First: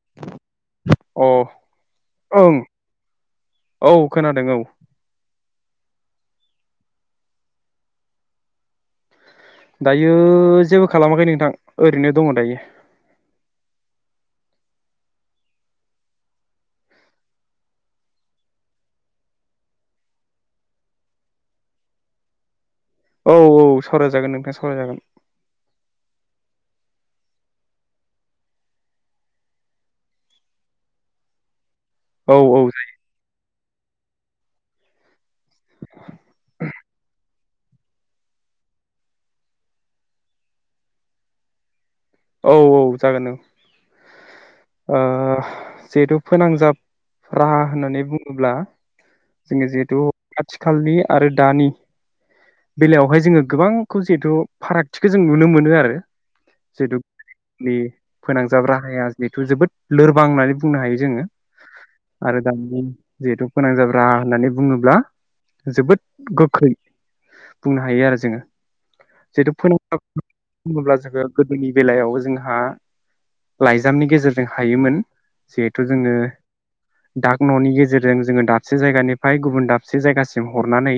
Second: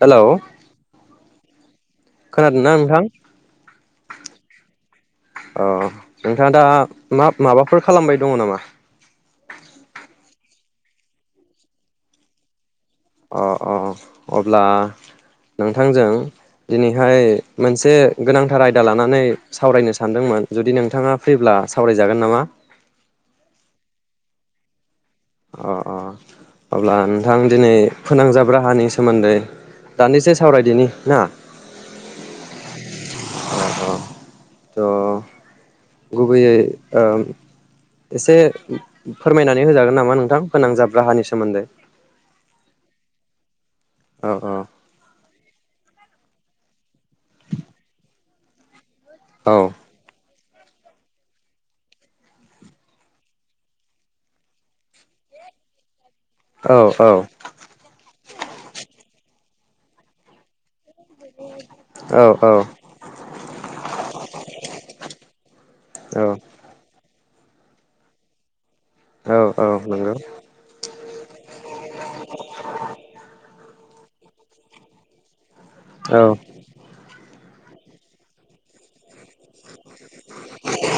हेल' अ ओं नोंथां औ खोनादों औ अ नोंथाङा दा मा माबाफोर खालामबाय दङ नामा दायो जेबो खालामाखै नोंथां ओरैनो दङ दायो अ अ अब्ला नोंथांजों दिनैहाय मोनसे गोनांथार आयदा लानानै सावरायनो सानदोंमोन जुदि नोंथाङा फ्रिब्ला सावरायजागोन नामा औ औ सावरायजागोन नोंथां सावरायजागोन अ अ अब्ला नोंथां दिनै फोनांजाब राहानि सोमोन्दै दानदिसे सावरायदिनि ना औ औ जायो द गुबैयै ओ एसे फोरमायनानै होजागोन नामा नोंथां फोनांजाब राहानि सोमोन्दै औ औ जागोन औ औ आ जेहेथु फोनांजाब राहा होननानै बुङोब्ला औ जोङो जिहेथु आथिखालनि आरो दानि बेलायावहाय जोङो गोबांखौ जिहेथु फारागथिखौ जों नुनो मोनो आरो औ जिहेथु औ नि फोनांजाब राहाया जोबोद लोरबां होननानै बुंनो हायो जोङो औ आरो औ औ दानि जिहेथु फोनांजाब राहा होननानै बुङोब्ला जोबोद औ गोख्रै बुंनो हायो आरो जोङो औ जिथु औ फोनांजाब नंगौ बुङोब्ला जोङो गोदोनि [unintelligible] जोंहा लाइजामनि गेजेरजों हायोमोन जिहेथु जोंङो औ डाक ननि गेजेरजों जोङो दाबसे जायगानिफ्राय गुबुन दाब से जायगासिम हरनानै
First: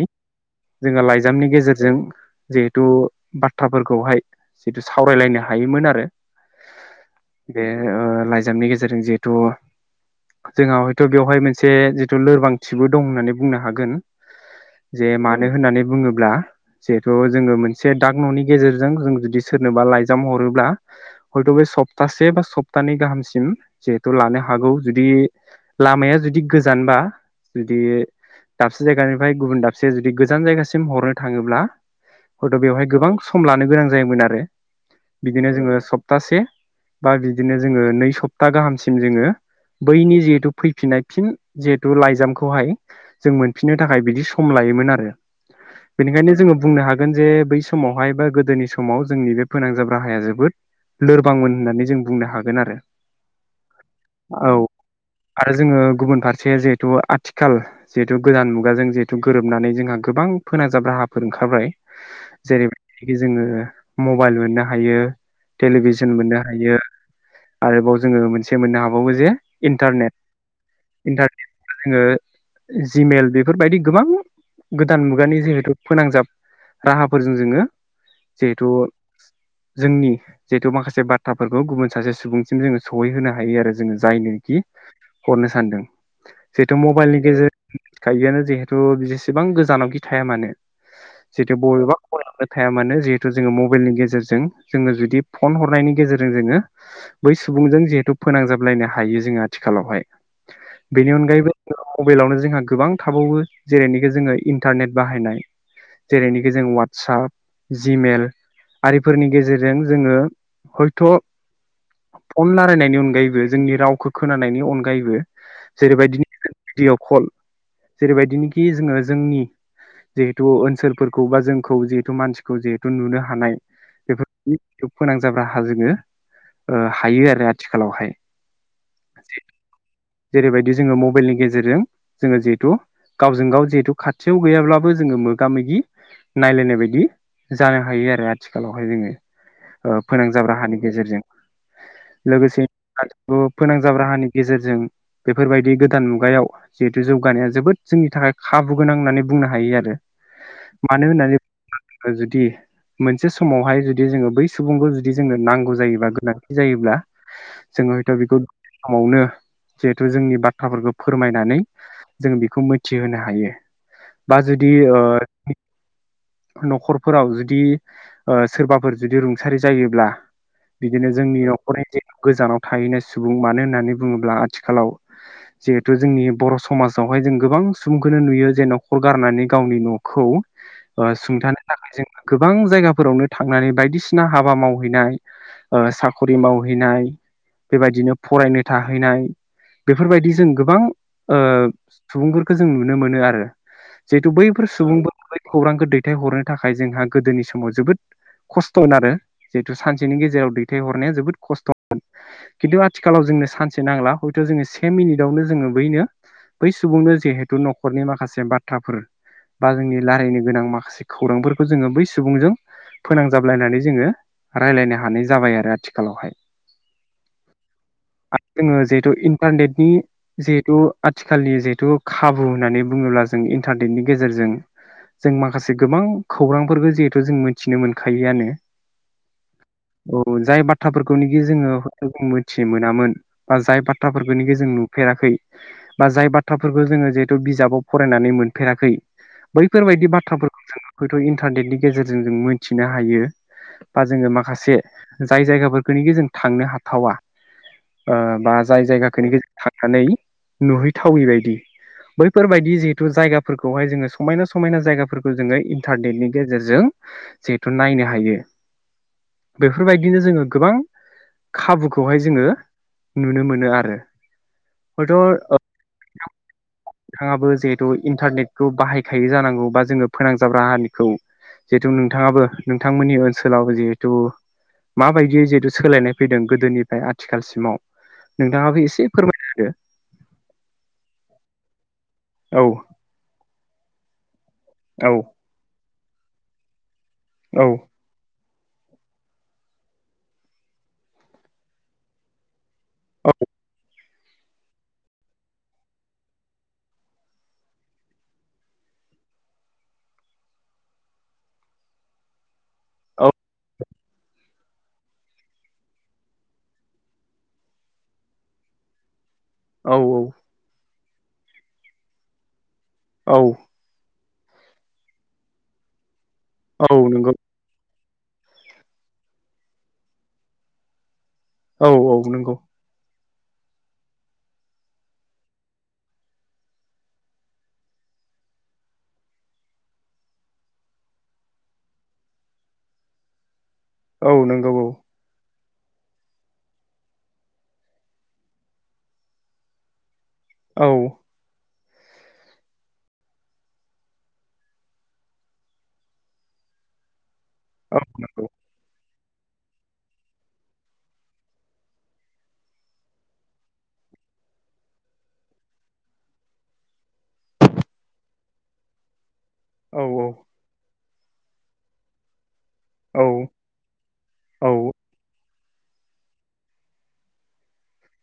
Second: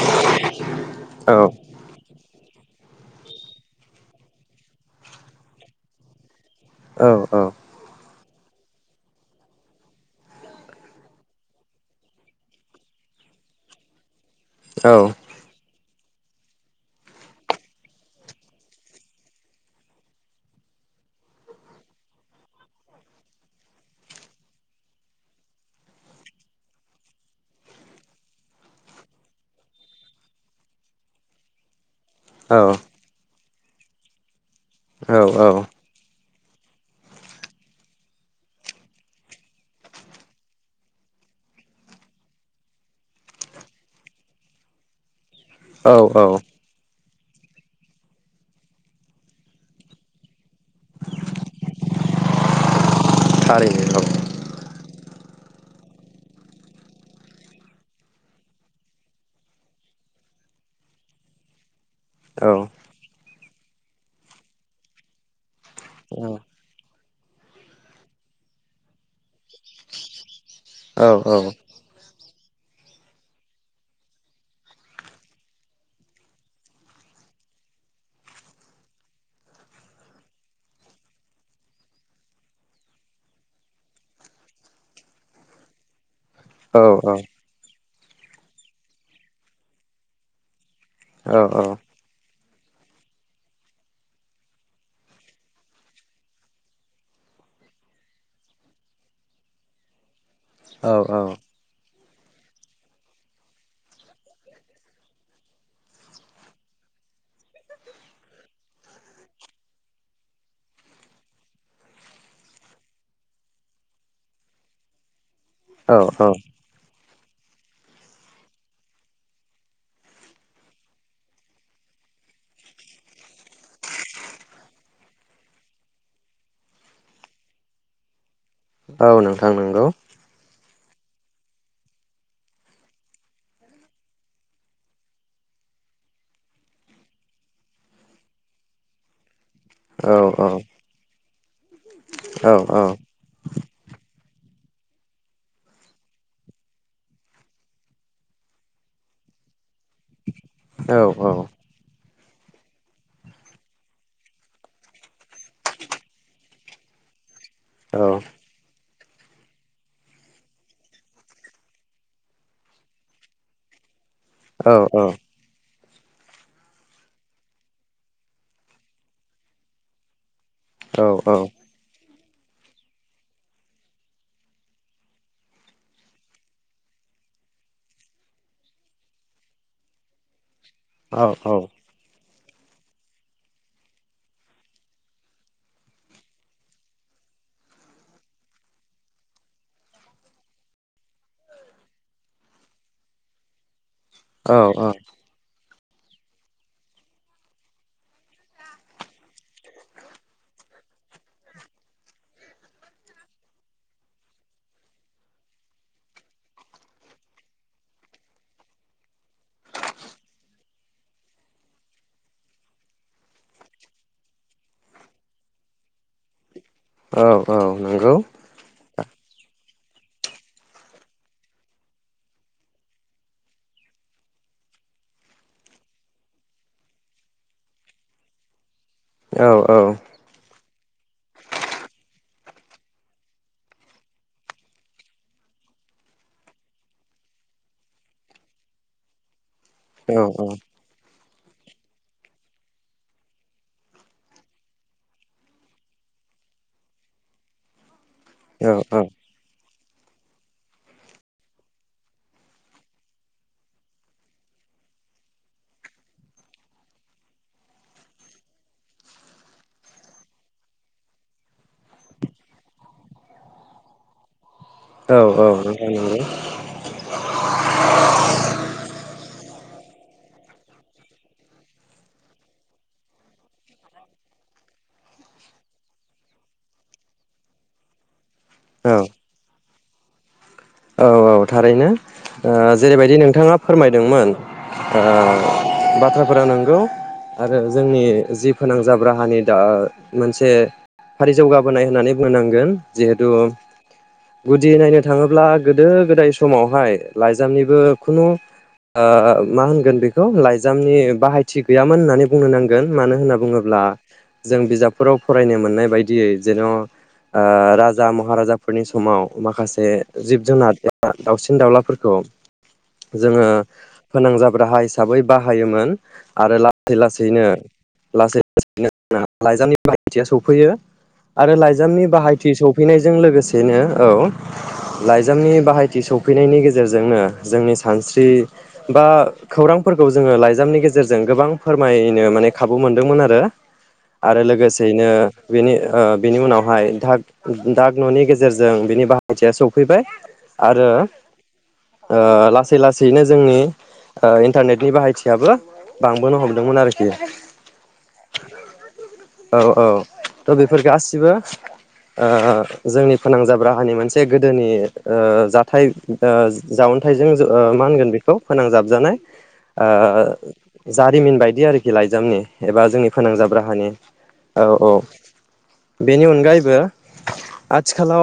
जोङो औ लाइजामनि गेजेरजों जिहेथु बाथ्राफोरखौहाय जिहेथु सावरायलायनो हायोमोन आरो औ बे ओ लाइजामनि गेजेरजों जिहेथु जोंहा हयथ बेवहाय मोनसे जितु लोरबांथिबो दं होननानै बुंनो हागोन औ जे मानो होननानै बुङो ब्ला जिहेतु जोङो मोनसे डाक ननि गेजेरजों जों जुदि सोरनोबा लाइ जाम हरोब्ला हयथ बे सप्तासे बा सप्तानै गाहामसिम जिहेथु लानो हागौ जुदि लामाया जुदि गोजानबा जुदि दाबसे जायगानिफ्राय गुबुन दाबसे जुदि गोजान जायगासिम हरनो थाङोब्ला हयथ बेवहाय औ गोबां स म लानो गोनां जायोमोन आरो बिदिनो औ जोङो सप्तासे बा बिदिनो जोङो नै सप्ता गाहामसिम जोङो बैनि जिहेथु फैफिननाय फिन जिहेथु लाइजामखौहाय जों मोनफिननो थाखाय बिदि सम लायोमोन आरो औ औ बेनिखायनो जोङो बुंनो हा -गोन जे बै समावहाय बा गोदोनि समाव जोंनि बे फोनांजाब राहाया जोबोद लोरबांमोन होननानै जों बुंनो हागोन आरो थारैनो औ आरो जोङो गुबुन फारसे जिहेथु आथिखाल जिहेथु गोदान मुगाजों जिहेथु गोरोबनानै जोंहा गोबां फोनांजाब राहाफोर ओंखारबाय औ जेरैबायदि जोङो म- -बाइल मोननो हायो टेलिभिसन मोननो औ हायो आरोबाव जोङो मोनसे मोननो हाबावो जे इन्टारनेट औ औ इन्टारनेट जों जोङो जिमेल बेफोरबायदि गोबां गोदान मुगानि जिहेथु फोनांजाब राहाफोरजों जोङो जिहेथु जोंनि जिहेथु माखासे बाथ्राफोरखौ गुबुन सासे सुबुंसिम जोङो सहैहोनो हायो आरो जोङो जायनोखि हरनो सानदों जिहेथु औ मबाइलनि गेजेर [inaudible] थाइजाआनो जिहेथु बिसेबां गोजानावखि थाया मानो जेथु बबेबा खनायाव थाया मानो जिहेथु जोङो मबाइलनि गेजेरजों गेजेरजों जोङो जुदि फन हरनायनि गेजेरजों जोङो बै सुबुंजों जिहेथु फोनांजाबलायनो हायो जोङो आथिखालावहाय औ बेनि अनगायैबो मबाइलावनो जोंहा गोबां थाबावो जेरैनिखि जोङो इन्टारनेट बाहायनाय जेरैनिखि जों वाट्सप जिमेल आरिफोरनि गेजेरजों जोङो हयथ' पन रायलायनायनि अनगायैबो जोंनि रावखौ खोनानायनि अनगायैबो औ जेरैबायदिनो [unintelligible] कल जेरैबायदिनोखि जोङो जोंनि जिहेथु ओनसोलफोरखौ बा जोंखौ जिहेथु मानसिखौ जिहेथु नुनो हानाय बेफोर फोनांजाब राहा जोङो हायो आरो आथिखालावहाय औ नोंथां नंगौ बि जोङो मबाइलनि गेजेरजों जोङो जिहेथु गावजों गाव जिहेतु खाथियाव गैयाब्लाबो जोङो मोगा मोगि नायलायनाय बायदि जानो हायो आरो ना आथिखालावहाय जोङो ओ औ फोनांजाब औ राहानि गेजेरजों लोगोसे आथिखालाव फोनांजाब राहानि गेजेरजों बेफोरबायदि गोदान मुगायाव जिहेथु जौगानाया जोबोद जोंनि थाखाय खाबु गोनां होननानै बुंनो हायो आरो मानो होननानै [inaudible] जुदि मोनसे समावहाय जुदि जोङो बै सुबुंखौ जुदि जोंनो नांगौ जायोबा गोनांथि जायोब्ला जोंङो हयथ बिखौ खमसमावनो जिहेथु जोंनि बाथ्राफोरखौ फोरमायनानै जों बेखौ मिथिहोनो हायो बा जुदि ओ न'खरफोराव जुदि ओ सोरबाफोर जुदि रुंसारि जायोब्ला बिदिनो जोंनि न'खरनि जे गोजानाव थाहैनाय सुबुं मानो होननानै बुङोब्ला आथिखालाव जिहेथु जोंनि बर' समाजावहाय जों गोबां सुबुंखौनो नुयो जे न'खर गारनानै गावनि न'खौ ओ सुंथानो थाखाय जोंङो गोबां जायगाफोरावनो थांनानै बायदिसिना हाबा मावहैनाय साखरि मावहैनाय बेबायदिनो फरायनो थाहैनाय बेफोरबायदि जों गोबां सुबुंफोरखौ जों नुनो मोनो आरो जिहेतु औ बैफोर सुबुंफोरा खौरांखौ दैथायहरनो थाखाय जोंहा गोदोनि समाव जोबोद खस्थ'मोन आरो जिहेथु सानसेनि गेजेराव दैथायहरनाया जोबोद खस्थ'मोन खिन्थु आथिखालाव जोंनो सानसे नांला हयथ' जोङो से मिनिटावनो जोङो बैनो बै सुबुंनो जिहेथु न'खरनि माखासे बाथ्राफोर बा जोंनि रायलायनो गोनां माखासे खौरांफोरखौ जोङो बै सुबुंजों फोनांजाबलायनानै जोङो राय्लायनो हानाय जाबाय आरो आथिखालावहाय औ औ नंगौ थ इन्टारनेटनि जिहेतु आथिखालनि जिहेतु खाबु होननानै बुङोब्ला जों इन्टारनेटनि गेजेरजों जों माखासे गोबां खौरांफोरखौ जिहेथु जों मिथिनो मोनखायोआनो औ औ थ्राफोरखौनिखि जोङो [inaudible] मिथिनो मोनामोन बा जाय बाथ्राफोरखौनिखि जों नुफेराखै बा जाय बाथ्राफोरखौ जोङो जिहेथु बिजाबाव फरायनानै मोनफेराखै बै फोरबायदि औ औ बाथ्राफोरखौ जों नुगोन थ इन्टारनेटनि गेजेरजों जों मोनथिनो हायो बा जोङो माखासे जाय जायगाफोरखौनिखि जों थांनो हाथावा ओ बा जाय जायगाखौनिखि थाथनानै नुहैथावै बायदि बैफोरबायायदि जिहेथु जायगाफोरखौहाय जोङो समायना स समायना जायगाफोरखौ जोङो इन्टारनेटनि गेजेरजों जिहेथु नायनो हायो बेफोरबायदिनो जोङो गोबां खाबुखौहाय जोङो नुनो मोनो आरो हयथ' औ ओ नोंथां नंगौ नोंथाङाबो जिहेथु इन्टारनेटखौ बाहायखायो नांगौ बा जोङो फोनांजाब राहानिखौ जिहेथु नोंथाङाबो नोंथांमोननि ओनसोलाव जिहेथु माबायदि जिहेथु सोलायनाय फैदों गोदोनिफ्राय आथिखालसिमाव नोंथाङाबो औ एसे फोरमायना होदो औ औ थारैनो ओ होदो जेरैबायदि नोंथाङा फोरमायदोंमोन ओ बाथ्राफोरा नंगौ आरो औ जोंनि जि फोनांजाब राहानि दा मोनसे फारि जौगाबोनाय होननानै बुंनोनांगोन जिहेतु गुदि नायनो थाङोब्ला गोदो गोदाय समावहाय लाइजामनिबो खुनु ओ मा होनगोन बेखौ लाइजामनि बाहायथि गैयामोन होननानै बुंनो नांगोन मानो औ होनना बुङोब्ला जों बिजाबफोराव फरायनो मोननाय बायदियै जेन' ओ राजा महाराजाफोरनि समाव माखासे औ औ जि जुनार एबा दावसिन दाउलाफोरखौ जोङो औ फोनांजाब राहा हिसाबै बाहायोमोन आरो औ लासै नंगौ लासैनो लासै लासै [inaudible] लाइजामनि बाहायथिया सौफैयो आरो औ लाइजामनि औ बाहायथि नंगौ सौफैनायजों लोगो सेयैनो औ लाइजामनि बाहायथि सौफैनायनि गेजेरजोंनो जोंनि सानस्रि बा खौरांफोरखौ जोङो लाइजामनि गेजेरजों गोबां फोरमायनो माने खाबु मोनदोंमोन आरो। औ आरो नंगौ लोगोसेयैनो बिनि ओ बिनि उनावहाय धाग धाग न'नि गेजेरजों बिनि बाहायथिया सौफैबाय। आरो औ ओ लासै लासैनो जोंनि ओ इन्टारनेटनि बाहायथियाबो बांबोनो हमदोंमोन आरोखि। औ नोंगौ। औ औ त' बेफोर गासिबो ओ जोंनि फोनांजाब राहानि मोनसे गोदोनि ओ जाथाय ओ जावन्थाइजों ओ मा होनगोन बेखौ फोनांजाब जानाय औ ओ जारिमिन बायदि आरोखि लाइजामनि एबा जोंनि औ फोनांजाब राहानि औ औ। बेनि अनगायैबो आथिखालाव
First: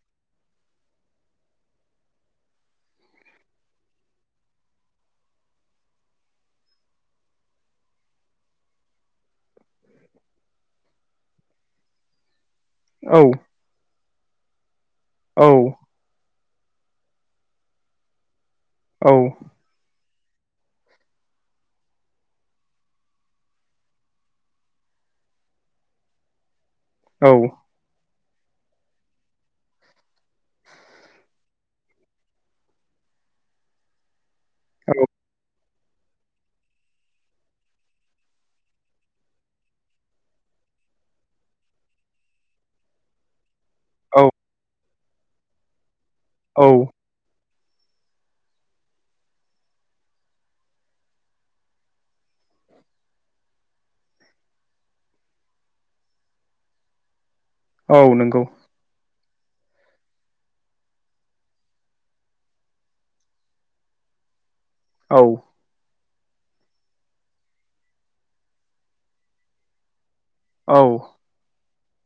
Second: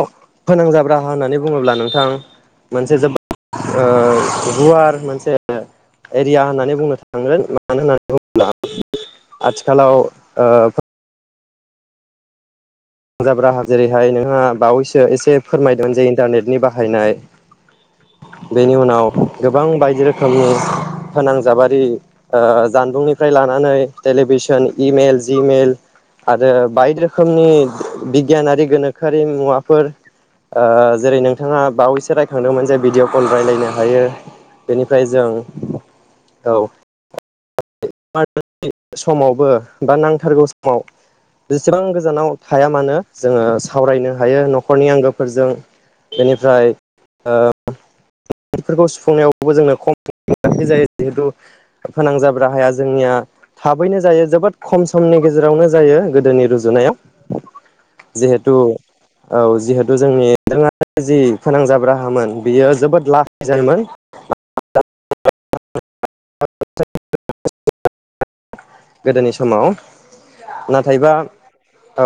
फोनांजाब होननानै बुङोब्ला नोंथां मोनसे जोबोद ओ गुवार मोनसे एरिया होननानै बुंनो थां [unintelligible] मानो होननानै बुङोब्ला आथि खालाव ओ औ जाब राहा जेरै फ्राय नोंहा बावैसो एसे औ फोरमायदों जे इन्टारनेट नि बाहायनाय बेनि उनाव गोबां बायदि रोखोम खोमनि फोनांजाबारि ओ जानबुंनिफ्राय लानानै टेलिभिसन इमेल जिमेल आरो बायदि औ रोखोमनि बिगियानारि गोनोखोआरि मुवाफोर ओ जेरै नोंथाङा बावैसो रायखांदोंमोन जे भिडिअ' कल राय्लायनो हायो। बेनिफ्राय जों औ [unintelligible] समावबो बा नांथारगौ समाव जेसेबां गोजानाव थाया मानो जोङो सावरायनो औ हायो न'खरनि आंगो फोरजों बेनिफ्राय औ ओ बेफोरखौ सुफुंनायावबो जोंनो खम [unintelligible] जायो जिहेतु फोनांजाब राहाया जोंनिया थाबैनो जायो जोबोद खम समनि गेजेरावनो जायो गोदोनि रुजुनायाव। औ नंगौ जिहेतु औ जिहेथु जोंनि [unintelligible] जि फोनांजाब राहामोन बियो जोबोद ला [unintelligible] औ गोदोनि समाव नाथायबा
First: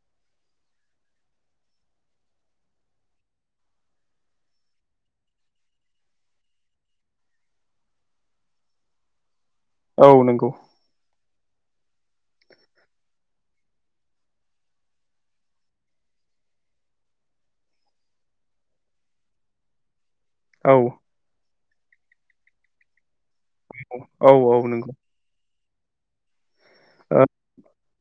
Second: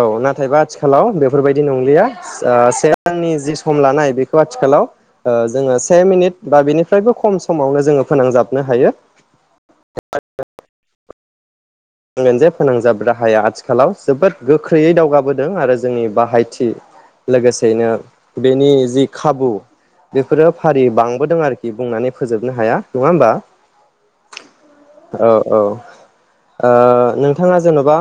औ नाथायबा आथिखालाव बेफोरबायदि नंलिया ओ से रांनि जि सम लानाय बेखौ आथिखालाव ओ जोङो से मिनिट बा बेनिफ्रायबो खम समावनो जोङो फोनांजाबनो हायो। औ नंगौ बुंगोन जे फोनांजाब राहाया आथिखालाव जोबोद गोख्रैयै दावगाबोदों आरो जोंनि बाहायथि लोगोसेयैनो बेनि जि खाबु बेफोरो औ फारि बांबोदों आरो खि बुंनानै फोजोबनो हाया नङा होमबा औ औ नंगौ औ औ ओ औ नोंथाङा जेन'बा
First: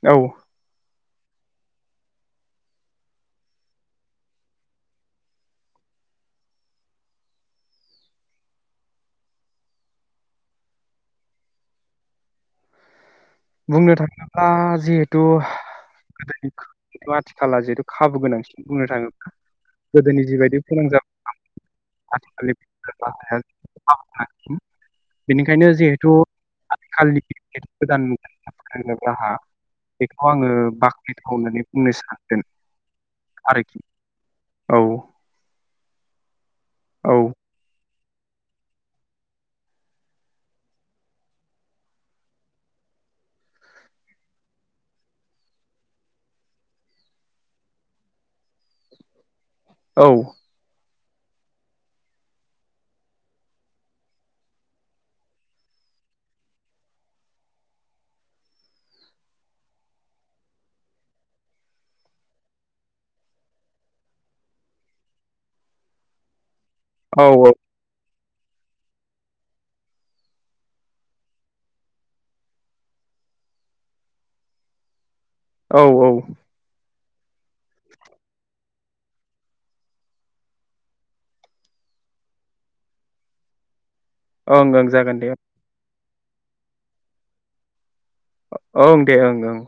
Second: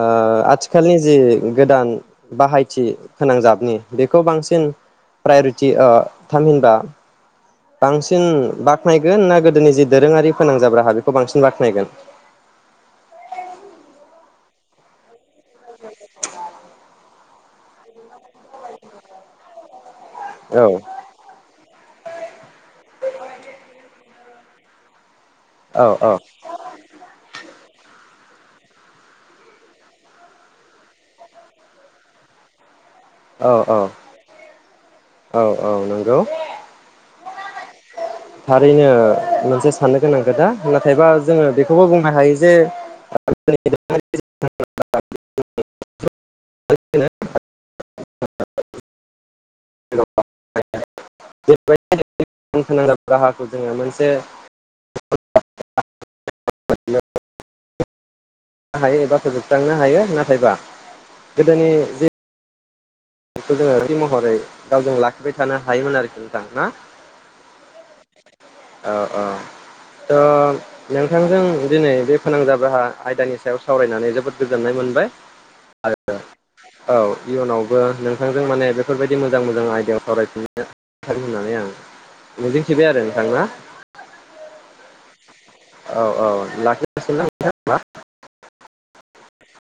ओ आथिखालनि जि गोदान बाहायथि फोनांजाबनि बेखौ बांसिन प्रायरिटि ओ थामहिनबा बांसिन बाख्नायगोन ना गोदोनि जि दोरोङारि फोनांजाब्रा हा बेखौ बांसिन बाख्नायगोन? बुंनो थाङोब्ला जिहेथु गोदोनि आथिखाला जिहेथु खाबु गोनांसिन बुंनो थाङोब्ला। गोदोनि जिबायदि औ फोनांजाब आथिखालि [unintelligible] बेनिखायनो औ औ जिहेथु आथिखालनि [unintelligible] गोदान मु फोनांजाब राहा बेखौ आङो बाखनायथाव होननानै बुंनो सानदों। औ औ औ औ नों गौ औ थारैनो मोनसे साननो गोनां खोथा नाथायबा जोङो बेखौबो बुंनो हायो जे [unintelligible] [unintelligible] औ। जैबायदि फोनांजाब राहाखौ जोङो मोनसे [unintelligible] हायो एबा फोजोबस्रांनो हायो नाथायबा गोदोनि जि बेखौ जोङो थि महरै गावजों लाखिबाय थानो हायोमोन आरोखि नोंथां ना? औ औ। औ औ थ' नोंथांजों दिनै बे फोनांजाब राहा आयदानि सायाव सावरायनानै जोबोद गोजोननाय मोनबाय। औ आरो औ। औ इयुनावबो नों [unintelligible] नोंथांजों माने बेफोरबायदि मोजां मोजां आयदायाव सरायफिननो था [unintelligible] होननानै आं मिजिंथिबाय आरो नोंथां ना? ओं ओं जागोन दे। औ औ लाखिनोसैना नोंथां होनबा? ओं दे ओं ओं।